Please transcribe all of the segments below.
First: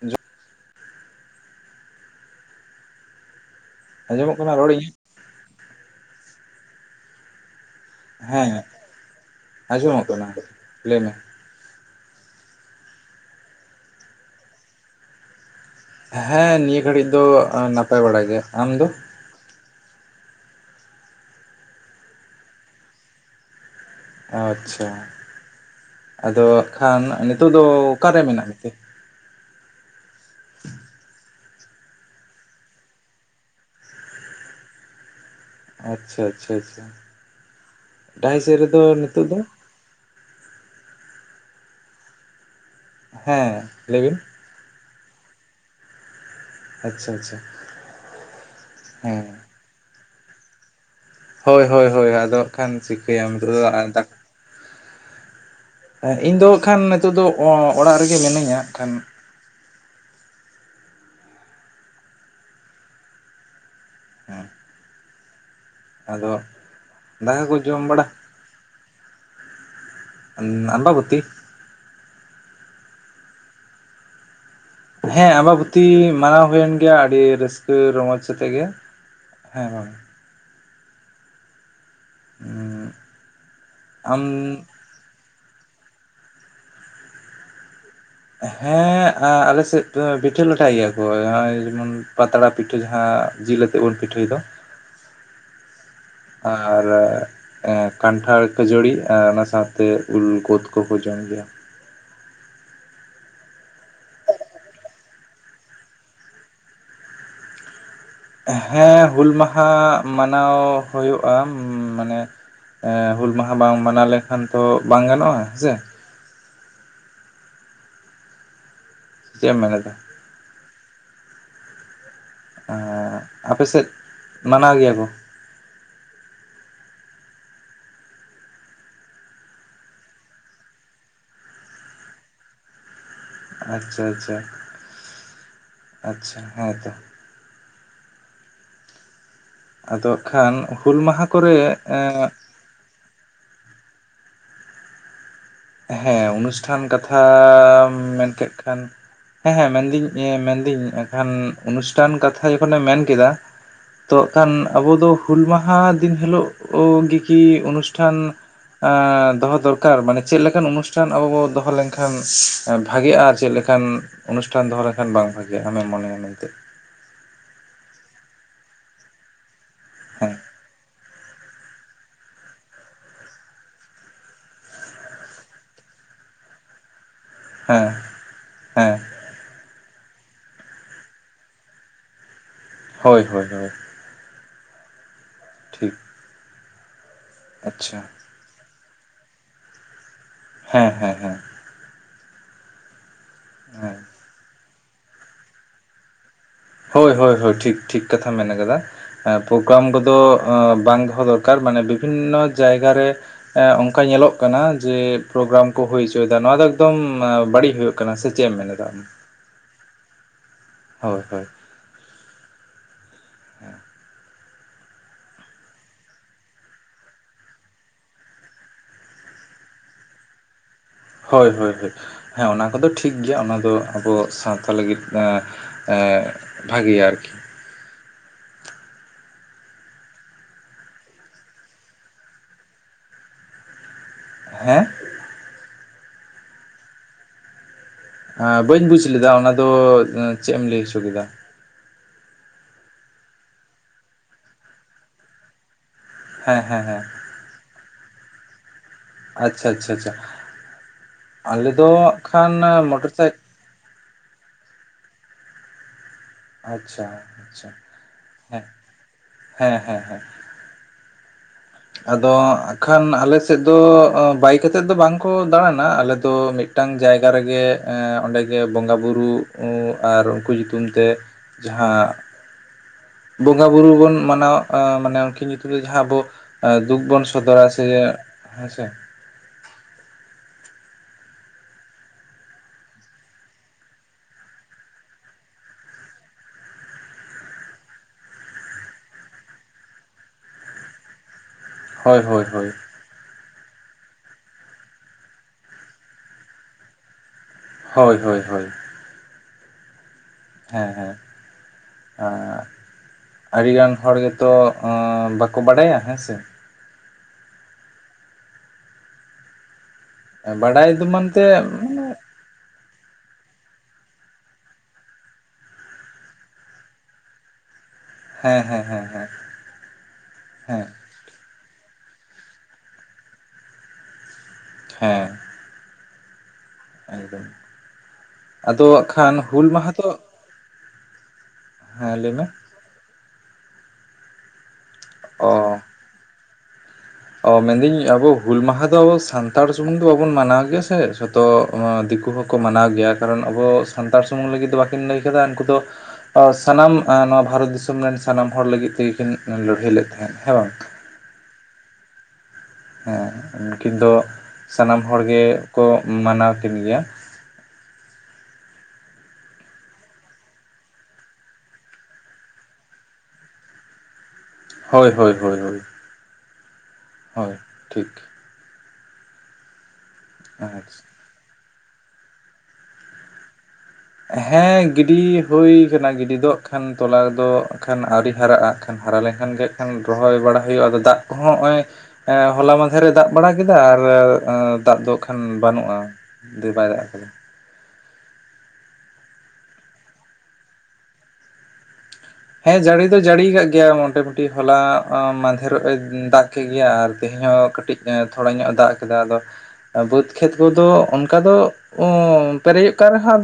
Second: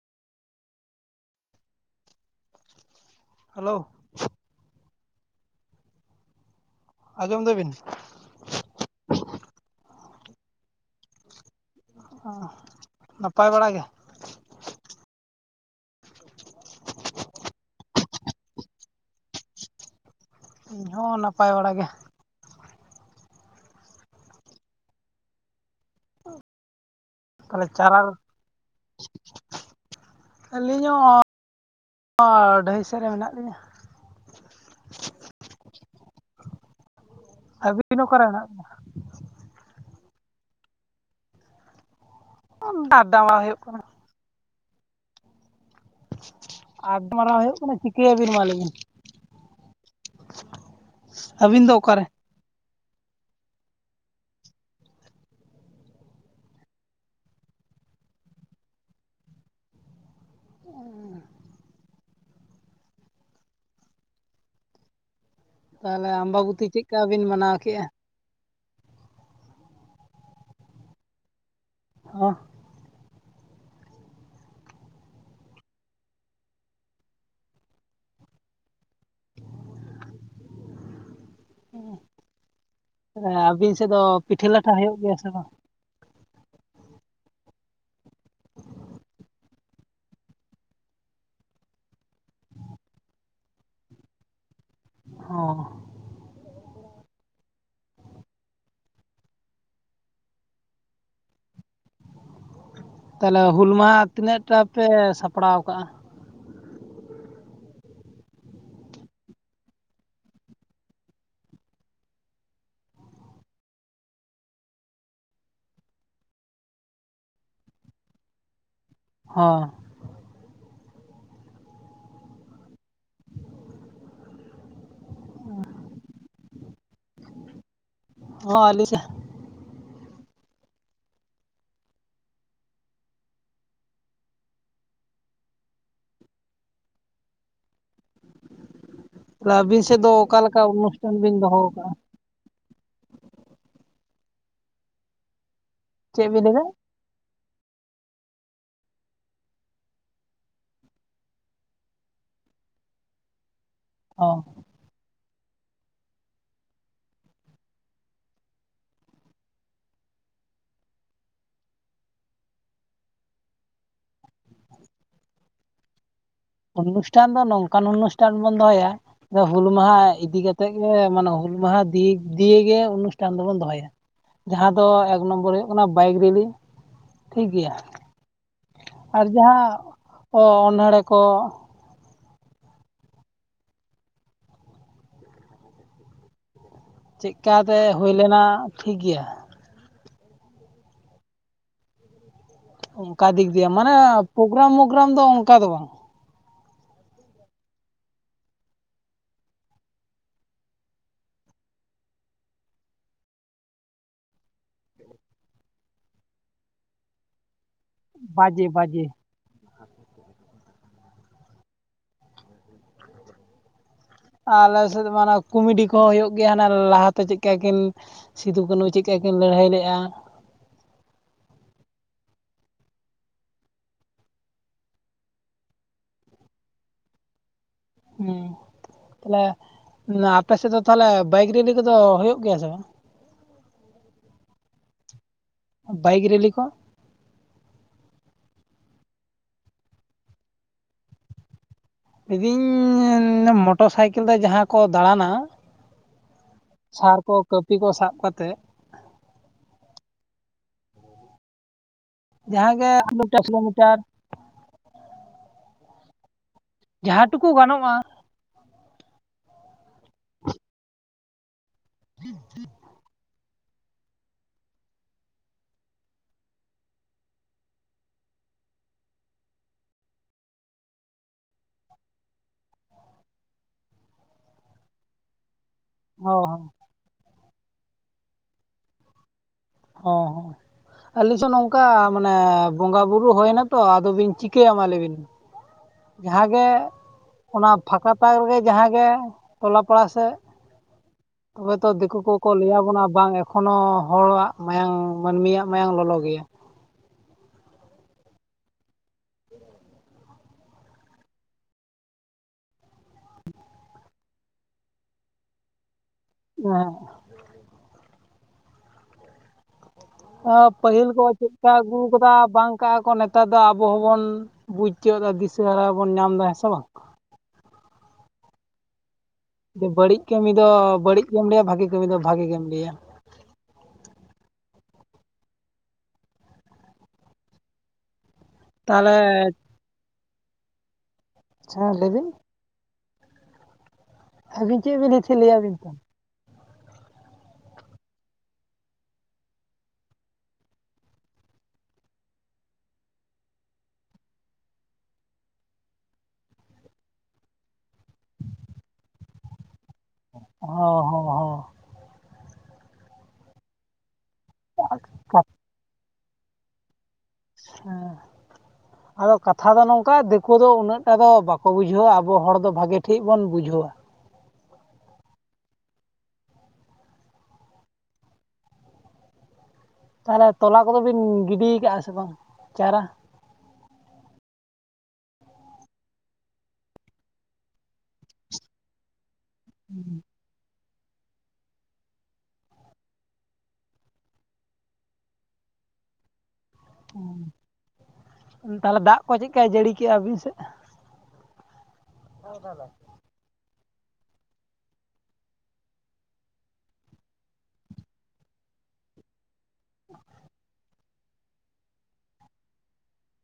Hello, hello, ᱟᱸᱡᱚᱢᱚᱜ ᱠᱟᱱᱟ ᱨᱚᱲ ᱤᱧᱟᱹᱜ ᱟᱡᱚᱢ ᱫᱟᱵᱤᱱ ᱦᱮᱸ ᱟᱸᱡᱚᱢᱚᱜ ᱠᱟᱱᱟ ᱞᱟᱹᱭᱢᱮ ᱚᱸ ᱱᱟᱯᱟᱭ ᱵᱟᱲᱟ ᱜᱮ? ᱦᱮᱸ ᱱᱤᱭᱟᱹ ᱜᱷᱟᱹᱲᱤᱜ ᱫᱚ ᱱᱟᱯᱟᱭ ᱵᱟᱲᱟ ᱜᱮ, ᱟᱢ ᱫᱚ? ᱤᱧᱦᱚᱸ ᱱᱟᱯᱟᱭ ᱵᱟᱲᱟᱜ ᱜᱮ ᱾ ᱟᱪᱪᱷᱟ, ᱟᱫᱚ ᱦᱟᱸᱜᱠᱷᱟᱱ ᱱᱤᱛᱳᱜ ᱫᱚ ᱛᱟᱦᱚᱞᱮ ᱪᱟᱨᱟ ᱚᱠᱟᱨᱮ ᱢᱮᱱᱟᱜ ᱢᱮᱛᱮ? ᱟᱹᱞᱤᱧ ᱦᱚᱸ [unintelligible] ᱰᱟᱹᱦᱤ ᱥᱮᱫ ᱨᱮ ᱢᱮᱱᱟᱜ ᱞᱤᱧᱟᱹ᱾ ᱟᱪᱪᱷᱟ ᱟᱪᱪᱷᱟ ᱪᱷᱟ ᱟᱹᱵᱤᱱ ᱚᱠᱟᱨᱮ ᱰᱟᱹᱦᱤ ᱢᱮᱱᱟᱜ ᱥᱮᱫ ᱵᱤᱱᱟ ᱨᱮᱫᱚ ᱱᱤᱛᱚᱜ ᱫᱚ ᱩᱸ ᱟᱰᱰᱟᱵᱟᱲᱟ ᱦᱩᱭᱩᱜ ᱦᱮᱸ ᱠᱟᱱᱟ ᱾ ᱞᱟᱹᱭ ᱵᱤᱱ ᱟᱪᱪᱷᱟ ᱟᱪᱪᱷᱟ ᱟᱰᱰᱟᱢᱟᱨᱟᱣ ᱦᱩᱭᱩᱜ ᱠᱟᱱᱟ ᱪᱤᱠᱟᱹᱭᱟᱵᱤᱱ ᱢᱟ ᱞᱟᱹᱭ ᱵᱤᱱ ᱦᱮᱸ ᱦᱳᱭ ᱟᱹᱵᱤᱱ ᱫᱚ ᱦᱳᱭ ᱚᱠᱟᱨᱮ ᱦᱳᱭ ᱟᱫᱚ ᱦᱟᱸᱜᱠᱷᱟᱱ ᱪᱤᱠᱟᱹᱭᱟᱢᱟ [unintelligible] ᱦᱮᱸ ᱤᱧ ᱫᱚ ᱦᱟᱸᱜᱠᱷᱟᱱ ᱱᱤᱛᱳᱜ ᱫᱚ ᱚᱲᱟᱜ ᱨᱮᱜᱮ ᱢᱤᱱᱟᱹᱧᱟ ᱦᱟᱸᱜᱠᱷᱟᱱ [unintelligible] [inaudible] ᱛᱟᱦᱚᱞᱮ ᱟᱫᱚ ᱟᱢᱵᱟᱵᱩᱛᱤ ᱪᱮᱜ ᱠᱟ ᱵᱤᱱ ᱫᱟᱠᱟ ᱠᱚ ᱢᱟᱱᱟᱣ ᱡᱚᱢ ᱠᱮᱜᱼᱟ? ᱵᱟᱲᱟ ᱩᱸ ᱟᱢᱵᱟᱵᱩᱛᱤ, [unintelligible] ᱦᱮᱸ ᱟᱢᱵᱟᱵᱩᱚᱛᱤ ᱢᱟᱱᱟᱣ ᱦᱩᱭᱮᱱ ᱜᱮᱭᱟ ᱟᱹᱰᱤ ᱨᱟᱹᱥᱠᱟᱹ ᱨᱚᱢᱚᱡᱽ ᱥᱟᱛᱮᱜ ᱜᱮ ᱾ ᱦᱮᱸ [unintelligible] ᱾ [unintelligible] ᱢᱟᱱᱮ ᱟᱹᱵᱤᱱ ᱥᱮᱫ ᱫᱚ ᱟᱢ ᱯᱤᱴᱷᱟᱹ ᱞᱟᱴᱷᱟ ᱦᱩᱭᱩᱜ ᱜᱮᱭᱟ ᱥᱮ ᱵᱟᱝ? ᱦᱮᱸ ᱟ ᱟᱞᱮᱥᱮᱫ ᱫᱚ ᱯᱤᱴᱷᱟᱹ ᱞᱟᱴᱷᱟᱭ ᱜᱮᱭᱟ ᱠᱚ ᱱᱚᱜᱼᱚᱭ ᱡᱮᱢᱚᱱ ᱯᱟᱛᱲᱟ ᱯᱤᱴᱷᱟᱹ ᱡᱟᱦᱟᱸ ᱡᱤᱞ ᱟᱛᱮ ᱵᱚᱱ ᱯᱤᱴᱷᱟᱹᱭ ᱫᱚ ᱦᱚᱸ ᱟᱨ ᱟᱨ ᱠᱟᱱᱴᱷᱟᱲ ᱠᱟᱹᱡᱟᱹᱲᱤ ᱟᱨ ᱚᱱᱟ ᱥᱟᱶᱛᱮ ᱩᱞᱠᱩ ᱠᱚᱠᱚᱸ ᱡᱚᱢ ᱜᱮᱭᱟ ᱾ ᱛᱟᱦᱚᱸᱞᱮ ᱦᱩᱞ ᱢᱟᱦᱟᱸ ᱛᱤᱱᱟᱹᱜ ᱴᱟ ᱯᱮ ᱥᱟᱯᱲᱟᱣ ᱠᱟᱜᱼᱟ ᱾ ᱦᱮᱸ ᱦᱩᱞ ᱢᱟᱦᱟᱸ ᱢᱟᱱᱟᱣᱟᱹ ᱦᱩᱭᱩᱜᱼᱟ ᱢᱟᱹᱱᱮ ᱮᱸ ᱦᱩᱞ ᱢᱟᱦᱟᱸ ᱵᱟᱢ ᱢᱟᱱᱟᱣ ᱞᱮᱠᱷᱟᱱ ᱛᱚ ᱵᱟᱝ ᱜᱟᱱᱚᱜᱼᱟ ᱦᱮᱸ ᱥᱮ ᱪᱮᱜ ᱮᱢ ᱦᱚᱸ ᱢᱮᱱᱮᱫᱟ, ᱟᱯᱮ ᱥᱮᱜ ᱢᱟᱱᱟᱣ ᱜᱮᱭᱟ ᱠᱩᱸ? ᱦᱚᱸ ᱟᱞᱮ ᱥᱮ ᱟᱪᱪᱷᱟ ᱟᱪᱷᱟ ᱟᱪᱪᱷᱟ ᱦᱚᱸᱭ ᱛᱚ ᱛᱟᱦᱚᱞᱮ ᱟᱹᱵᱤᱱ ᱥᱮᱫ ᱫᱚ ᱟᱫᱚ ᱚᱠᱟ ᱠᱷᱟᱱ ᱞᱮᱠᱟ ᱦᱩᱞ ᱚᱱᱩᱥᱴᱷᱟᱱ ᱢᱟᱦᱟ ᱵᱤᱱ ᱠᱚᱨᱮ ᱫᱚᱦᱚ ᱠᱟᱜᱼᱟ ᱦᱮᱸ ᱪᱮᱫ ᱵᱤᱱ ᱞᱟᱹᱭ ᱫᱟ ᱚᱱᱩᱥᱴᱷᱟᱱ ᱠᱟᱹᱛᱷᱟᱢ ᱢᱮᱱ ᱠᱮᱜ‌ ᱠᱷᱟᱱ ᱦᱮᱸ ᱦᱮᱸ ᱢᱮᱱᱫᱟᱹᱧ ᱢᱮᱱᱫᱟᱹᱧ ᱮᱠᱷᱟᱱ ᱚᱱᱩᱥᱴᱷᱟᱱ ᱠᱟᱛᱷᱟᱹ ᱡᱚᱠᱷᱚᱱᱮᱢ ᱢᱮᱱ ᱠᱮᱫᱟ ᱛᱚᱜ ᱦᱚᱸ ᱠᱷᱟᱱ ᱟᱸᱵᱚ ᱫᱚ ᱦᱩᱞ ᱢᱟᱦᱟᱸ ᱫᱤᱱ ᱦᱤᱞᱳᱜ ᱜᱮᱠᱤ ᱚᱱᱩᱥᱴᱷᱟᱱ ᱟᱻ ᱫᱚᱦᱚ ᱫᱚᱨᱠᱟᱨ ᱢᱟᱱᱮ ᱪᱮᱜ ᱞᱮᱠᱟᱱ ᱚᱱᱩᱥᱴᱷᱟᱱ ᱟᱵᱚ ᱵᱚ ᱫᱚᱦᱚ ᱞᱮᱱᱠᱷᱟᱱ ᱵᱷᱟᱜᱮᱜᱼᱟ ᱪᱮᱜ ᱞᱮᱠᱟᱱ ᱚᱱᱩᱥᱴᱷᱟᱱ ᱫᱚᱦᱚ ᱞᱮᱠᱷᱟᱱ ᱵᱟᱝ‌ ᱵᱷᱟᱜᱮᱜᱼᱟ ᱟᱢᱮᱢ ᱢᱚᱱᱮᱭᱟ ᱢᱮᱱᱛᱮ ᱚᱱᱩᱥᱴᱷᱟᱱ ᱫᱚ ᱱᱚᱝᱠᱟᱱ ᱚᱱᱩᱥᱴᱷᱟᱱ ᱵᱚᱱ ᱫᱚᱦᱚᱭᱼᱟ ᱦᱩᱞ ᱢᱟᱦᱟ ᱦᱮᱸ ᱤᱫᱤ ᱠᱟᱛᱮᱜ ᱜᱮ ᱢᱟᱱᱮ ᱦᱩᱞ ᱢᱟᱦᱟ ᱫᱤᱠ ᱫᱤᱭᱮ ᱜᱮ ᱚᱱᱩᱥᱴᱷᱟᱱ ᱫᱚ ᱵᱚᱱ ᱫᱚᱦᱚᱭᱼᱟ ᱾ ᱡᱟᱦᱟᱸ ᱫᱚ ᱮᱠ ᱱᱚᱢᱵᱚᱨ ᱦᱩᱭᱩᱜᱼᱠᱟᱱᱟ ᱵᱟᱭᱤᱠ ᱨᱮᱞᱤᱝ ᱴᱷᱤᱠ ᱜᱮᱭᱟ ᱦᱮᱸ ᱦᱮᱸ ᱟᱨ ᱡᱟᱦᱟᱸ ᱚᱱᱚᱲᱦᱮᱸ ᱠᱚᱼᱼ ᱦᱳᱭ ᱦᱳᱭ ᱦᱳᱭ᱾ ᱴᱷᱤᱠ᱾ ᱪᱮᱫ ᱠᱟᱛᱮ ᱟᱪᱪᱷᱟ ᱦᱩᱭ ᱞᱮᱱᱟ ᱴᱷᱤᱠ ᱜᱮᱭᱟ᱾ ᱦᱮᱸ ᱦᱮᱸ ᱦᱮᱸ᱾ ᱚᱱᱠᱟᱹ ᱫᱤᱠ ᱫᱤᱭᱮ ᱢᱟᱱᱮ ᱦᱮᱸ ᱯᱨᱳᱜᱨᱟ ᱢᱳᱜᱨᱟᱢ ᱫᱚ ᱚᱱᱠᱟ ᱫᱚ ᱵᱟᱝ᱾ ᱦᱳᱭ ᱦᱳᱭ ᱦᱳᱭ ᱴᱷᱤᱠ ᱴᱷᱤᱠ ᱠᱟᱛᱷᱟᱢ ᱢᱮᱱ ᱟᱠᱟᱫᱟ᱾ ᱯᱨᱳᱜᱨᱟᱢ ᱠᱚᱫᱚ ᱵᱟᱝ ᱫᱚᱦᱚᱸ ᱫᱚᱨᱠᱟᱨ ᱢᱟᱱᱮ ᱵᱤᱵᱷᱤᱱᱱᱚ ᱡᱟᱭᱜᱟ ᱨᱮᱼᱼ ᱮ ᱚᱱᱠᱟ ᱧᱮᱞᱚᱜ ᱠᱟᱱᱟ ᱡᱮ ᱯᱨᱳᱜᱨᱟᱢ ᱠᱚ ᱦᱳᱭ ᱦᱚᱪᱚᱭ ᱮᱫᱟ ᱱᱚᱣᱟ ᱫᱚ ᱮᱠᱫᱚᱢ ᱵᱟᱹᱲᱤᱡ ᱦᱩᱭᱩᱜ ᱠᱟᱱᱟ᱾ ᱠᱟᱱᱟ ᱥᱮ ᱪᱮᱫ ᱮᱢ ᱵᱟᱡᱮ ᱢᱮᱱᱮᱫᱟ? ᱵᱟᱡᱮ ᱦᱳᱭ ᱦᱳᱭ᱾ ᱟᱞᱮ ᱥᱮᱫ ᱢᱟᱱᱮ ᱠᱚᱢᱮᱰᱤ ᱠᱚᱦᱚᱸ ᱦᱩᱭᱩᱜ ᱜᱮᱭᱟ ᱦᱟᱱᱮ ᱞᱟᱦᱟᱛᱮ ᱪᱮᱫ ᱞᱮᱠᱟ ᱠᱤᱱᱼᱼ ᱥᱤᱫᱩ ᱠᱟᱹᱱᱩ ᱪᱮᱫ ᱞᱮᱠᱟ ᱠᱤᱱ ᱞᱟᱹᱲᱦᱟᱹᱭ ᱞᱮᱜᱼᱟ᱾ ᱦᱳᱭ ᱦᱳᱭ ᱦᱳᱭ ᱦᱮᱸ ᱚᱱᱟ ᱠᱚᱫᱚ ᱴᱷᱤᱠ ᱜᱮᱭᱟ ᱚᱱᱟ ᱫᱚ ᱟᱸᱵᱚ ᱥᱟᱶᱛᱟ ᱞᱟᱹᱜᱤᱫᱼᱼ ᱮᱱ ᱵᱷᱟᱜᱮᱭᱟ ᱟᱨᱠᱤ᱾ ᱛᱟᱦᱞᱮ ᱟᱯᱮ ᱥᱮᱫ ᱫᱚ ᱛᱟᱦᱚᱞᱮ ᱵᱟᱭᱤᱠ ᱨᱮᱞᱤ ᱠᱚᱫᱚ ᱦᱳᱭᱳᱜ ᱜᱮᱭᱟ ᱥᱮ ᱵᱟᱝ? ᱦᱮᱸ? ᱵᱟᱭᱤᱠ ᱨᱮᱞᱤ ᱠᱚ? ᱦᱮᱸ ᱵᱟᱹᱧ ᱵᱩᱡ ᱞᱮᱫᱟ ᱚᱱᱟ ᱫᱚ ᱪᱮᱫ ᱮᱢ ᱞᱟᱹᱭ ᱦᱚᱪᱚ ᱠᱮᱫᱟ? ᱞᱮᱫᱟᱹᱧ ᱢᱚᱴᱚᱨ ᱥᱟᱭᱠᱮᱞ ᱛᱮ ᱡᱟᱦᱟᱸ ᱠᱚ ᱫᱟᱬᱟᱱᱟ᱾ ᱦᱮᱸ ᱦᱮᱸ ᱦᱮᱸ᱾ ᱥᱟᱨ ᱠᱚ ᱠᱟᱹᱯᱤ ᱠᱚ ᱥᱟᱵ ᱠᱟᱹᱛᱮᱫ ᱟᱪᱪᱷᱟ ᱟᱪᱪᱷᱟ ᱪᱷᱟ ᱟᱞᱮ ᱫᱚ ᱦᱟᱸᱜ ᱡᱟᱦᱟᱸ ᱠᱷᱟᱱ ᱜᱮ ᱢᱚᱴᱚᱨ ᱥᱟᱭᱼᱼ ᱠᱤᱞᱳᱢᱤᱴᱟᱨ ᱠᱤᱞᱳᱢᱤᱴᱟᱨ᱾ ᱟᱪᱪᱷᱟ ᱡᱟᱦᱟᱸ ᱴᱩᱠᱩ ᱟᱪᱪᱷᱟ ᱜᱟᱱᱚᱜᱼᱟ᱾ ᱦᱮᱸ ᱦᱮᱸ ᱦᱮᱸ ᱦᱮᱸ᱾ ᱟᱫᱚ ᱟᱠᱷᱟᱱ ᱟᱞᱮ ᱥᱮᱼᱼ ᱥᱮᱫ ᱫᱚ ᱵᱟᱭᱤᱠ ᱟᱛᱮᱫ ᱫᱚ ᱵᱟᱝ ᱠᱚ ᱫᱟᱬᱟᱱᱟ ᱟᱞᱮ ᱫᱚ ᱢᱤᱫᱴᱟᱝ ᱡᱟᱭᱜᱟ ᱨᱮᱜᱮᱼᱼ ᱚᱸᱰᱮ ᱜᱮ ᱵᱚᱸᱜᱟ ᱵᱩᱨᱩ ᱟᱨ ᱩᱱᱠᱩ ᱧᱩᱛᱩᱢ ᱛᱮ ᱡᱟᱦᱟᱸᱼᱼ ᱵᱚᱸᱜᱟ ᱵᱩᱨᱩ ᱵᱚᱱ ᱢᱟᱱᱟᱣ ᱟ ᱢᱟᱱᱮ ᱩᱱᱠᱤᱱ ᱧᱩᱛᱩᱢ ᱛᱮ ᱡᱟᱦᱟᱸ ᱟᱵᱚᱼᱼ ᱦᱚᱸ ᱦᱚᱸ ᱫᱩᱠ ᱵᱚᱱ ᱥᱚᱫᱚᱨᱟ ᱥᱮ ᱡᱮ ᱦᱮᱸ ᱥᱮ᱾ ᱦᱚᱸ ᱦᱚᱸ᱾ ᱟᱞᱮ ᱥᱮᱫ ᱱᱚᱝᱠᱟ ᱢᱟᱱᱮ ᱵᱚᱸᱜᱟ ᱵᱩᱨᱩ ᱦᱩᱭᱮᱱᱟ ᱛᱚ ᱟᱫᱚ ᱵᱤᱱ ᱪᱤᱠᱟᱹᱭᱟ ᱢᱟ ᱞᱮ ᱵᱤᱱ? ᱡᱟᱦᱟᱸ ᱜᱮᱼᱼ ᱚᱱᱟ ᱯᱷᱟᱠᱟ ᱛᱟᱠ ᱨᱮᱜᱮ ᱡᱟᱦᱟᱸᱜᱮ ᱴᱚᱞᱟ ᱯᱟᱲᱟ ᱥᱮᱫᱼᱼ ᱛᱚᱵᱮ ᱛᱚ ᱫᱤᱠᱩ ᱦᱳᱭ ᱦᱳᱭ ᱠᱚᱠᱚ ᱦᱳᱭ ᱞᱟᱹᱭ ᱟᱵᱚᱱᱟ ᱵᱟᱝᱼᱼ ᱮᱠᱷᱚᱱᱳ ᱦᱚᱲᱟᱜ ᱢᱟᱭᱟᱝ ᱢᱟᱹᱱᱢᱤᱭᱟᱜ ᱢᱟᱭᱟᱝ ᱞᱚᱞᱚ ᱜᱮᱭᱟ᱾ ᱦᱳᱭ ᱦᱳᱭ ᱦᱳᱭ᱾ ᱦᱮᱸ ᱦᱮᱸ᱾ ᱟᱨ ᱟᱹᱰᱤ ᱜᱟᱱ ᱦᱚᱲ ᱜᱮᱛᱚ ᱵᱟᱠᱚ ᱵᱟᱰᱟᱭᱟ ᱦᱮᱸ ᱥᱮ᱾ [unintelligible] ᱵᱟᱰᱟᱭ ᱫᱚ ᱯᱟᱹᱦᱤᱞ ᱠᱚ ᱢᱟᱱᱛᱮ ᱪᱮᱥᱴᱟ ᱟᱹᱜᱩ ᱠᱟᱫᱟ ᱵᱟᱝᱼᱼ ᱠᱟᱜ ᱟᱠᱚ ᱱᱮᱛᱟᱨ ᱫᱚ ᱟᱵᱚ ᱦᱚᱸᱵᱚᱱ ᱵᱩᱡᱽ ᱛᱤᱭᱟᱹᱜ ᱮᱫᱟ ᱫᱤᱥᱟᱹ ᱦᱟᱨᱟ ᱵᱚᱱ ᱧᱟᱢ ᱮᱫᱟ, ᱦᱮᱸ ᱥᱮ ᱵᱟᱝ? ᱦᱮᱸ ᱦᱮᱸ ᱦᱮᱸᱦᱮᱸ᱾ ᱵᱟᱹᱲᱤᱡ ᱠᱟᱹᱢᱤ ᱫᱚ ᱵᱟᱹᱲᱤᱡ ᱜᱮᱢ ᱞᱟᱹᱭᱟ ᱵᱷᱟᱜᱤ ᱠᱟᱹᱢᱤ ᱫᱚ ᱵᱷᱟᱜᱤ ᱜᱮᱢ ᱞᱟᱹᱭᱟ᱾ ᱦᱮᱸ᱾ ᱟᱫᱚ ᱦᱟᱸᱜ ᱛᱟᱦᱚᱞᱮ ᱠᱷᱟᱱ ᱦᱩᱞ ᱢᱟᱦᱟ ᱫᱚᱼᱼ ᱦᱮᱸ ᱞᱟᱹᱭ ᱵᱤᱱᱼᱼ ᱟᱹᱵᱤᱱ ᱪᱮᱫ ᱵᱤᱱ ᱞᱟᱹᱭᱮᱫ ᱛᱟᱦᱮᱱ? ᱚ ᱞᱟᱹᱭᱟᱜ ᱵᱤᱱ ᱚ ᱢᱮᱱᱫᱟᱹᱧ ᱟᱵᱚ ᱦᱩᱞ ᱢᱟᱦᱟ ᱫᱚ ᱟᱵᱚ ᱥᱟᱱᱛᱟᱲ ᱥᱩᱢᱩᱝ ᱫᱚ ᱵᱟᱵᱩᱱ ᱢᱟᱱᱟᱣ ᱜᱮᱭᱟ ᱥᱮ, ᱡᱷᱚᱛᱚᱼᱼ ᱚ ᱫᱤᱠᱩ ᱦᱚᱸᱠᱚ ᱢᱟᱱᱟᱣ ᱜᱮᱭᱟ ᱠᱟᱨᱚᱱ ᱟᱵᱚ ᱥᱟᱱᱛᱟᱲ ᱥᱩᱢᱩᱝ ᱞᱟᱹᱜᱤᱫ ᱫᱚ ᱵᱟᱹᱠᱤᱱ ᱞᱟᱹᱭ ᱠᱟᱫᱟ ᱩᱱᱠᱩ ᱫᱚ ᱚ ᱥᱟᱱᱟᱢ ᱟᱸᱻ ᱱᱚᱣᱟ ᱵᱷᱟᱨᱚᱛ ᱫᱤᱥᱚᱢ ᱨᱮᱱ ᱥᱟᱱᱟᱢ ᱦᱚᱲ ᱞᱟᱹᱜᱤᱫ ᱛᱮᱜᱮᱠᱤᱱ ᱞᱟᱹᱲᱦᱟᱹᱭ ᱞᱮᱫ ᱛᱟᱦᱮᱸᱫ ᱦᱮᱸ ᱵᱟᱝ ᱦᱚᱸ ᱦᱚᱸ ᱦᱚᱸ ᱦᱮᱸ ᱩᱱᱠᱤᱱ ᱫᱚ ᱥᱟᱱᱟᱢ ᱦᱚᱲ ᱜᱮᱠᱚ ᱢᱟᱱᱟᱣ ᱠᱤᱱ ᱜᱮᱭᱟ ᱦᱮᱸ [inaudible] ᱟᱫᱚ ᱠᱟᱛᱷᱟ ᱫᱚ ᱱᱚᱝᱠᱟ ᱫᱤᱠᱩ ᱫᱚ ᱩᱱᱟᱹᱜ ᱴᱟ ᱫᱚ ᱵᱟᱠᱚ ᱵᱩᱡᱷᱟᱹᱣᱟ ᱟᱵᱚ ᱦᱚᱲ ᱫᱚ ᱵᱷᱟᱜᱮ ᱴᱷᱤᱠ ᱵᱚᱱ ᱵᱩᱡᱷᱟᱹᱣᱟ ᱦᱳᱭ ᱦᱳᱭ ᱦᱳᱭ, ᱦᱳᱭ ᱴᱷᱤᱠ ᱛᱟᱦᱚᱞᱮ ᱛᱚᱞᱟ ᱟᱪᱪᱷᱟ ᱠᱚᱫᱚ ᱵᱤᱱ ᱜᱤᱰᱤ ᱠᱟᱜᱼᱟ ᱥᱮ ᱵᱟᱝ ᱪᱟᱨᱟ ᱦᱮᱸ ᱜᱤᱰᱤ ᱦᱩᱭ ᱠᱟᱱᱟ ᱜᱤᱰᱤᱚᱜ ᱠᱷᱟᱱ ᱛᱚᱞᱟ ᱨᱮ ᱫᱚ ᱦᱟᱸᱜ ᱠᱷᱟᱱ ᱟᱹᱣᱨᱤ ᱦᱟᱨᱟᱜᱼᱟ ᱦᱟᱨᱟ ᱞᱮᱱᱠᱷᱟᱱ ᱜᱮ ᱦᱟᱜᱠᱷᱟᱱ ᱨᱚᱦᱚᱭ ᱵᱟᱲᱟ ᱦᱩᱭᱩᱜᱼᱟ ᱟᱫᱚ ᱫᱟᱜ ᱠᱚᱦᱚᱸ ᱦᱚᱸᱜᱼᱚᱭ ᱮᱸᱻᱦᱚᱞᱟ ᱢᱟᱫᱷᱮᱨ ᱮ ᱫᱟᱜ ᱵᱟᱲᱟ ᱠᱮᱫᱟ ᱟᱨ ᱮᱸ ᱫᱟᱜ ᱫᱚ ᱠᱷᱟᱱ ᱵᱟᱹᱱᱩᱜᱼᱟ ᱫᱮᱵᱟᱭ ᱫᱟᱜ ᱠᱟᱫᱟ ᱛᱟᱦᱚᱞᱮ ᱫᱟᱜ ᱠᱚ ᱪᱮᱫᱠᱟᱭ ᱡᱟᱹᱲᱤ ᱠᱮᱜᱼᱟ ᱟᱹᱵᱤᱱ ᱥᱮᱜ ᱦᱮᱸ ᱡᱟᱲᱤ ᱫᱚ ᱡᱟᱹᱲᱤ ᱠᱟᱜ ᱜᱮᱭᱟ ᱢᱚᱴᱟᱢᱩᱴᱤ ᱦᱚᱞᱟ ᱢᱟᱫᱷᱮᱨᱚᱜ ᱮ ᱫᱟᱜ ᱠᱮᱫ ᱜᱮᱭᱟ ᱟᱨ ᱛᱮᱦᱮᱧ ᱦᱚᱸ ᱠᱟᱹᱴᱤᱡ ᱮᱸᱻᱛᱷᱚᱲᱟ ᱧᱚᱜ ᱫᱟᱜ ᱠᱮᱫᱟ ᱟᱫᱚ ᱵᱟᱹᱫᱽ ᱠᱷᱮᱛ ᱠᱚᱫᱚ ᱚᱱᱠᱟ ᱫᱚ ᱚᱸᱻᱯᱮᱨᱮᱡᱚᱜ ᱠᱟᱱ ᱨᱮᱦᱚᱸ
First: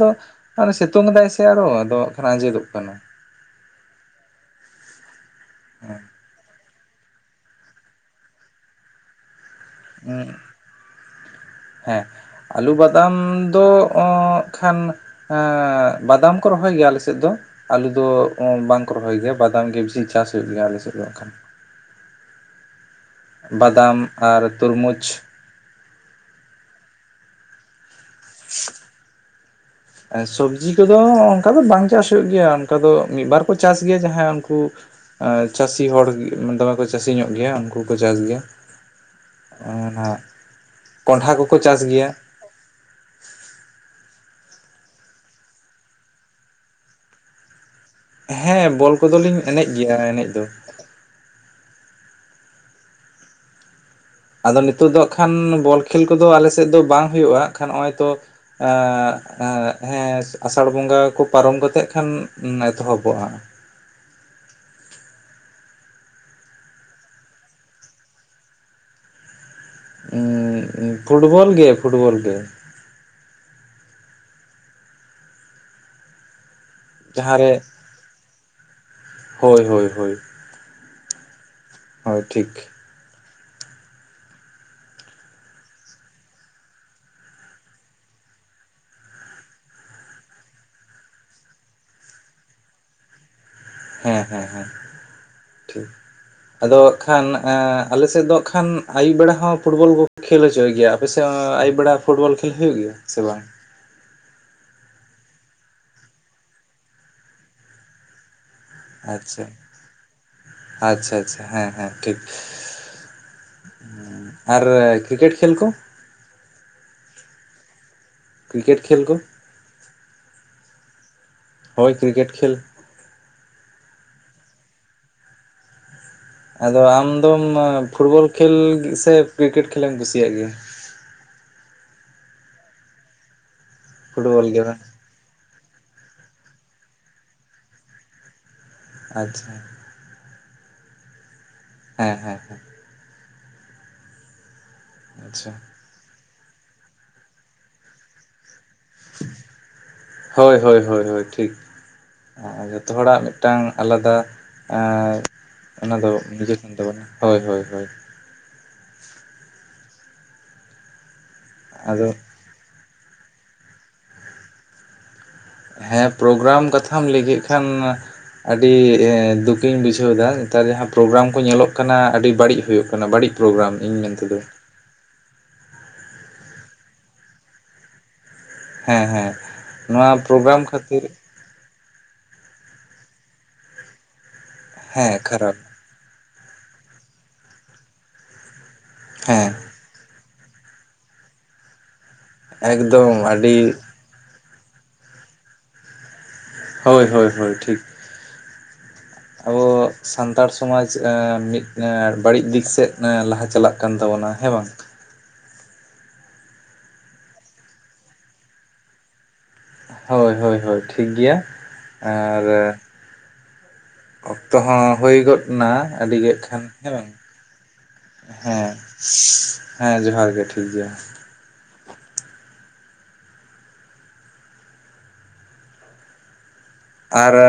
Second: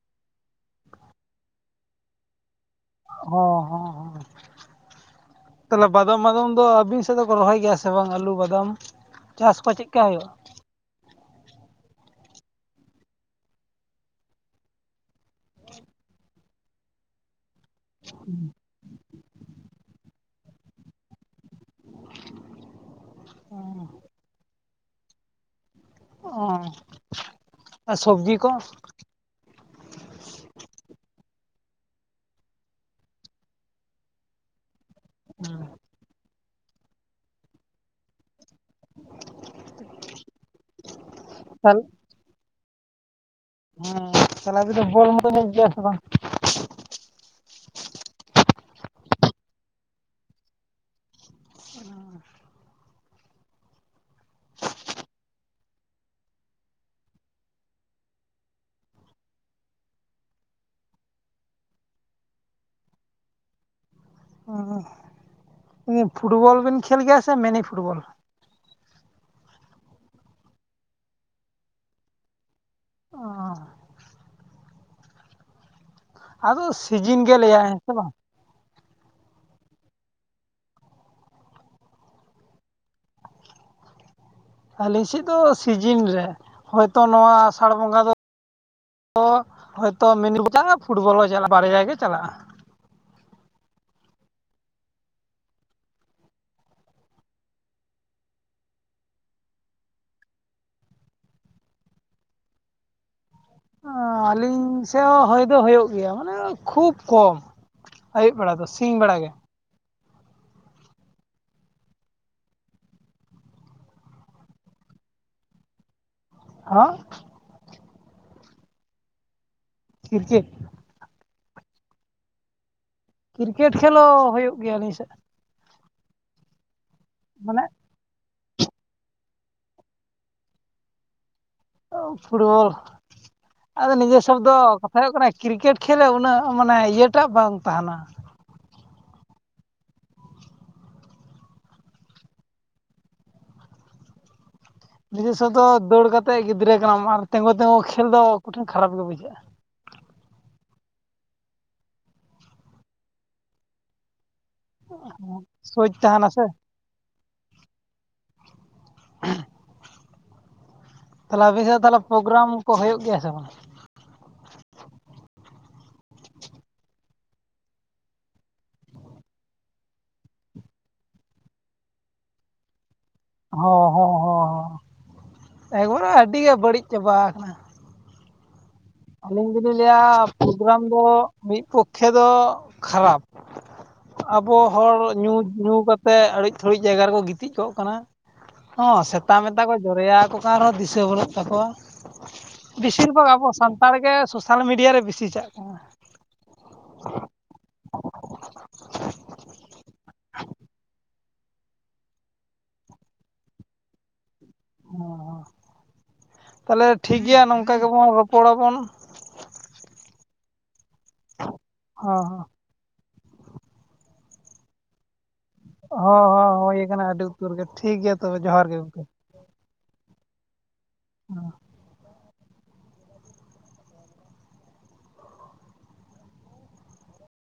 ᱟᱫᱚ ᱥᱤᱛᱩᱝ ᱮ ᱫᱟᱭ ᱥᱮ ᱟᱨᱚ ᱟᱫᱚ ᱦᱚᱸ ᱠᱷᱟᱱ ᱟᱸᱡᱮᱫᱚᱜ ᱠᱟᱱᱟ ᱦᱚᱸ ᱦᱚᱸ ᱛᱟᱦᱚᱞᱮ ᱵᱟᱫᱟᱢ ᱢᱟᱫᱟᱢ ᱫᱚᱟᱵᱤ ᱛᱮ ᱫᱚ ᱠᱚ ᱨᱚᱦᱚᱭ ᱜᱮᱭᱟ ᱥᱮ ᱵᱟᱝ ᱟᱹᱞᱩ ᱵᱟᱫᱟᱢ ᱪᱟᱥ ᱠᱚ ᱪᱮᱜ ᱩᱸᱻᱜᱮᱸ ᱟᱹᱞᱩ ᱵᱟᱫᱟᱢ ᱫᱚ ᱚᱸᱜ ᱠᱷᱟᱱ ᱮᱸᱻ ᱵᱟᱫᱟᱢ ᱠᱚ ᱨᱚᱦᱚᱭ ᱜᱮᱭᱟ ᱟᱞᱮᱥᱮᱫ ᱫᱚ ᱟᱞᱩ ᱫᱚ ᱵᱟᱝᱠᱚ ᱨᱚᱦᱚᱭ ᱜᱮᱭᱟ ᱵᱟᱫᱟᱢ ᱜᱮ ᱵᱮᱥᱤ ᱪᱟᱥ ᱦᱩᱭᱩᱜ ᱜᱮᱭᱟ ᱟᱞᱮ ᱥᱮᱫ ᱫᱚ ᱠᱷᱟᱱ ᱵᱟᱫᱟᱢ ᱟᱨ ᱛᱩᱨᱢᱩᱡᱽ ᱚ ᱟᱨ ᱥᱚᱵᱡᱤ ᱠᱚ ᱥᱚᱵᱡᱤ ᱠᱚᱫᱚ ᱚᱱᱠᱟ ᱫᱚ ᱵᱟᱝ ᱪᱟᱥ ᱦᱩᱭᱩᱜ ᱜᱮᱭᱟ ᱚᱱᱠᱟ ᱫᱚ ᱢᱤᱫᱵᱟᱨ ᱠᱚ ᱪᱟᱥ ᱜᱮᱭᱟ ᱡᱟᱦᱟᱸ ᱩᱱᱠᱩ ᱪᱟᱹᱥᱤ ᱦᱚᱲ ᱜᱤ ᱫᱚᱢᱮ ᱠᱚ ᱪᱟᱹᱥᱤ ᱧᱚᱜ ᱜᱮᱭᱟ ᱩᱱᱠᱩᱠᱚ ᱪᱟᱥ ᱜᱮᱭᱟ ᱚᱸᱻ ᱵᱷᱟᱜ ᱠᱚᱱᱴᱷᱟ ᱠᱚᱠᱚ ᱪᱟᱥ ᱜᱮᱭᱟ ᱦᱮᱸ [unintelligible] ᱦᱮᱸ ᱵᱚᱞ ᱠᱚᱫᱚ ᱞᱤᱧ ᱮᱱᱮᱡ ᱜᱮᱭᱟ ᱮᱱᱮᱡ ᱫᱚ ᱟᱫᱚ ᱱᱤᱛᱳ ᱫᱚ ᱠᱷᱟᱱ ᱵᱚᱞ ᱠᱷᱮᱞ ᱠᱚᱫᱚ ᱟᱞᱮᱥᱮᱫ ᱫᱚ ᱵᱟᱝ ᱦᱩᱭᱩᱜᱼᱟ ᱠᱷᱟᱱ ᱱᱚᱜᱼᱚᱭ ᱛᱚ ᱟᱸᱻᱜ ᱟᱸ ᱦᱮᱸ ᱟᱥᱟᱲ ᱵᱚᱸᱜᱟ ᱠᱚ ᱯᱟᱨᱚᱢ ᱠᱟᱛᱮᱜ ᱠᱷᱟᱱ ᱮᱛᱚᱦᱚᱵᱚᱜᱼᱟ᱾ ᱚ ᱯᱷᱩᱴᱵᱚᱞ ᱵᱤᱱ ᱠᱷᱮᱞ ᱜᱮᱭᱟ ᱥᱮ ᱢᱮᱱᱤ ᱯᱷᱩᱴᱵᱚᱞ ᱩᱸᱻᱻᱜ ᱯᱷᱩᱴᱵᱚᱞ ᱜᱮ ᱯᱷᱩᱴᱵᱚᱞ ᱜᱮ ᱟᱫᱚ ᱥᱤᱡᱤᱱ ᱜᱮ ᱡᱟᱦᱟᱸᱨᱮ ᱞᱟᱹᱭᱟᱭ ᱦᱮᱸ ᱥᱮ ᱵᱟᱝ ᱦᱳᱭ ᱦᱳᱭ ᱦᱳᱭ ᱦᱳᱭ ᱴᱷᱤᱠ ᱟᱞᱤ ᱥᱮᱫ ᱫᱚ ᱥᱤᱡᱤᱱ ᱨᱮ ᱦᱚᱭᱛᱚ ᱱᱚᱣᱟ ᱟᱥᱟᱲ ᱵᱚᱸᱜᱟ ᱫᱚ ᱫᱚ ᱦᱳᱭᱛᱚ ᱢᱤᱱᱤ ᱡᱟᱦᱟᱸᱯᱷᱩᱴᱵᱚᱞ ᱡᱟᱞᱟ ᱵᱟᱨᱭᱟ ᱜᱮ ᱪᱟᱞᱟᱜᱼᱟ᱾ ᱦᱮᱸ ᱦᱮᱸ ᱦᱮᱸ ᱴᱷᱤᱠ ᱟᱫᱚ ᱠᱷᱟᱱ ᱟᱸᱻᱟᱞᱮᱥᱮᱫ ᱫᱚ ᱟᱸᱜᱠᱷᱟᱱ ᱟᱹᱭᱩᱵ ᱵᱮᱲᱟ ᱦᱚᱸ ᱯᱷᱩᱴᱵᱚᱞ ᱠᱚ ᱠᱷᱹᱮᱞ ᱦᱚᱪᱚᱭ ᱜᱮᱭᱟ᱾ ᱟᱯᱮ ᱥᱮ ᱟᱹᱭᱩ ᱵᱮᱲᱟ ᱯᱷᱩᱴᱵᱚᱞ ᱠᱷᱮᱞ ᱦᱩᱭᱩᱜ ᱜᱮᱭᱟ ᱥᱮ ᱵᱟᱝ ᱚᱻᱟᱹᱞᱤᱧ ᱥᱮᱫ ᱦᱚᱸ ᱦᱚᱭ ᱫᱚ ᱦᱩᱭᱩᱜ ᱜᱮᱭᱟ ᱢᱟᱱᱮ ᱠᱷᱩᱵ ᱠᱚᱢ ᱟᱹᱭ ᱵᱟᱲᱟ ᱫᱚ ᱥᱤ ᱟᱪᱪᱷᱟ, ᱟᱪᱪᱷᱟ ᱟᱪᱪᱷᱟ ᱦᱮᱸ ᱦᱮᱸ ᱴᱷᱤᱠ ᱟᱨ ᱠᱨᱤᱠᱮᱴ ᱠᱷᱮᱞ ᱠᱚ ᱦᱚᱸ ᱠᱨᱤᱠᱮᱴ ᱠᱷᱮᱞ ᱠᱚ ᱠᱨᱤᱠᱮᱴ ᱦᱳᱭ ᱠᱨᱤᱠᱮᱴ ᱠᱷᱮᱞ, ᱠᱨᱤᱠᱮᱴ ᱠᱷᱮᱞ ᱦᱚᱸ ᱦᱩᱭᱩᱜ ᱜᱮᱭᱟ ᱟᱹᱞᱤᱧ ᱥᱮᱫ᱾ ᱟᱫᱚ ᱟᱢᱫᱢ ᱢᱟᱱᱮ ᱯᱷᱩᱴᱵᱚᱞ ᱠᱷᱮᱞ ᱥᱮ ᱠᱨᱤᱠᱮᱴ ᱠᱷᱮᱞᱮᱢ ᱠᱩᱥᱤᱭᱟᱜ ᱜᱮᱭᱟ? ᱟᱣ ᱯᱷᱩᱴᱵᱚᱞ ᱟᱫᱚ ᱱᱤᱡᱮ ᱥᱚᱵ ᱯᱷᱩᱴᱵᱚᱞ ᱫᱚ ᱜᱮ ᱵᱟᱝ ᱢᱮᱱᱚᱜ ᱠᱟᱱᱟ ᱠᱨᱤᱠᱮᱴ ᱠᱷᱮᱞ ᱨᱮ ᱩᱱᱟᱹᱜ ᱢᱟᱱᱮ ᱤᱭᱟᱹᱴᱟᱜ ᱵᱟᱝ ᱛᱟᱦᱮᱸᱱᱟ᱾ ᱟᱪᱪᱷᱟ ᱦᱮᱸ ᱦᱮᱸ ᱦᱮᱸ ᱱᱤᱡᱮ ᱥᱚᱵ ᱟᱪᱪᱷᱟ ᱫᱚ ᱫᱟᱹᱲ ᱠᱟᱛᱮᱜ ᱜᱤᱫᱽᱨᱟᱹ ᱠᱟᱱᱟᱢ ᱟᱨ ᱛᱮᱸᱜᱩ ᱛᱮᱸᱜᱩ ᱠᱷᱮᱞ ᱫᱚ ᱠᱩᱴᱷᱤᱱ ᱠᱷᱟᱨᱟᱯ ᱜᱮ ᱵᱩᱡᱷᱟᱹᱜᱼᱟ᱾ ᱦᱳᱭ ᱦᱳᱭ ᱦᱳᱭ ᱦᱳᱭ ᱴᱷᱤᱠ ᱡᱷᱚᱛᱚ ᱦᱚᱲᱟᱜ ᱢᱤᱫᱴᱟᱝ ᱟᱞᱟᱫᱟ ᱟᱨ ᱥᱳᱪ ᱚᱱᱟ ᱫᱚ ᱛᱟᱦᱮᱱᱟ ᱥᱮ ᱨᱤᱡᱮᱠᱴ ᱮᱱ ᱛᱟᱵᱚᱱᱟ, ᱦᱳᱭ ᱦᱳᱭ᱾ ᱛᱟᱦᱚᱞᱮ ᱟᱵᱤ ᱥᱮᱜ ᱛᱟᱦᱚᱞᱮ ᱟᱫᱚ ᱯᱨᱳᱜᱨᱟᱢ ᱠᱚ ᱦᱩᱭᱩᱜ ᱜᱮᱭᱟ ᱥᱮ ᱵᱟᱝᱟ? ᱦᱮᱸ ᱯᱨᱳᱜᱨᱟᱢ ᱠᱟᱛᱷᱟᱢ ᱞᱟᱹᱭ ᱠᱮᱫ ᱠᱷᱟᱱ ᱟᱹᱰᱤ ᱫᱩᱠᱤᱧ ᱵᱩᱡᱷᱟᱹᱣ ᱮᱫᱟ, ᱱᱮᱛᱟᱨ ᱡᱟᱦᱟᱸ ᱯᱨᱳᱜᱨᱟᱢ ᱠᱚ ᱧᱮᱞᱚᱜ ᱠᱟᱱᱟ, ᱟᱹᱰᱤ ᱵᱟᱹᱲᱤᱡ ᱦᱩᱭᱩᱜ ᱠᱟᱱᱟ᱾ ᱵᱟᱹᱲᱤᱡ ᱯᱨᱳᱜᱨᱟᱢ ᱦᱚᱸ ᱤᱧ ᱦᱚᱸ ᱢᱮᱱᱛᱮ ᱫᱚ᱾ ᱦᱚᱸ ᱮᱠᱵᱟᱨᱮ ᱟᱹᱰᱤ ᱜᱮ ᱵᱟᱹᱲᱤᱡ ᱪᱟᱵᱟ ᱟᱠᱟᱱᱟ᱾ ᱦᱮᱸ ᱦᱮᱸ ᱟᱹᱞᱤᱧ ᱫᱚᱞᱤᱧ ᱱᱚᱣᱟ ᱞᱟᱹᱭᱟ ᱯᱨᱳᱜᱨᱟᱢ ᱠᱷᱟᱹᱛᱤᱨ ᱫᱚ ᱢᱤᱫ ᱯᱚᱠᱠᱷᱮ ᱫᱚ ᱠᱷᱟᱨᱟᱯ ᱟᱵᱚ ᱦᱮᱸ ᱦᱚᱲ ᱧᱩ ᱠᱷᱟᱨᱟᱯ ᱧᱩ ᱠᱟᱛᱮ ᱛᱮ ᱟᱹᱲᱤᱡ ᱛᱷᱟᱲᱤᱡ ᱡᱟᱭᱜᱟ ᱨᱮᱠᱚ ᱜᱤᱛᱤᱡ ᱠᱚᱜ ᱠᱟᱱᱟ ᱦᱚᱸ ᱥᱮᱛᱟ ᱦᱮᱸ ᱢᱮᱛᱟ ᱠᱚ ᱡᱚᱨᱮᱭᱟ ᱟᱠᱚ ᱠᱟᱱ ᱨᱮᱦᱚᱸ ᱫᱤᱥᱟᱹ ᱵᱟᱹᱱᱩᱜ ᱛᱟᱠᱚᱣᱟ᱾ ᱵᱮᱥᱤᱨ ᱮᱠᱫᱚᱢ ᱵᱷᱟᱜᱽ ᱟᱵᱚ ᱥᱟᱱ ᱟᱹᱰᱤ ᱛᱟᱲ ᱜᱮ ᱥᱳᱥᱟᱞ ᱢᱤᱰᱤᱭᱟ ᱨᱮ ᱵᱤᱥᱤ ᱪᱟᱜ ᱠᱟᱱᱟ᱾ ᱦᱳᱭ ᱦᱳᱭ ᱦᱳᱭ ᱴᱷᱤᱠ, ᱟᱵᱚ ᱟᱜ ᱥᱟᱱᱛᱟᱲ ᱥᱚᱢᱟᱡ ᱮᱸ ᱢᱤᱫ ᱮᱸ ᱵᱟᱹᱲᱤᱡ ᱫᱤᱠ ᱥᱮᱫ ᱮᱸ ᱞᱟᱦᱟ ᱪᱟᱞᱟᱜ ᱠᱟᱱ ᱛᱟᱵᱚᱱᱟ ᱦᱮᱸ ᱵᱟᱝ? ᱚᱸ ᱚᱸ ᱛᱟᱦᱚᱞᱮ ᱴᱷᱤᱠ ᱜᱮᱭᱟ ᱱᱚᱝᱠᱟ ᱜᱮᱵᱚᱱ ᱨᱚᱯᱚᱲᱟ ᱵᱚᱱ᱾ ᱦᱳᱭ ᱦᱳᱭ ᱦᱳᱭ ᱴᱷᱤᱠ ᱜᱮᱭᱟ ᱦᱚᱸ ᱟᱨ ᱚᱠᱛᱚ ᱦᱚᱸ ᱦᱩᱭ ᱜᱚᱫ ᱱᱟ ᱟᱹᱰᱤ ᱦᱚᱸ ᱦᱚᱸ ᱜᱮᱫ ᱦᱚᱸ ᱠᱷᱟᱱ ᱦᱩᱭ ᱦᱮᱸ ᱠᱟᱱᱟ ᱵᱟᱝ, ᱟᱹᱰᱤ ᱩᱛᱟᱹᱨ ᱜᱮ ᱴᱷᱤᱠ ᱜᱮᱭᱟ ᱛᱚᱵᱮ ᱡᱚᱦᱟᱨ ᱦᱮᱸ, ᱜᱮ ᱜᱚᱢᱠᱮ ᱦᱮᱸ ᱡᱚᱦᱟᱨ ᱜᱮ ᱴᱷᱤᱠ ᱜᱮᱭᱟ᱾ ᱦᱚ ᱟᱨ ᱢᱤᱫ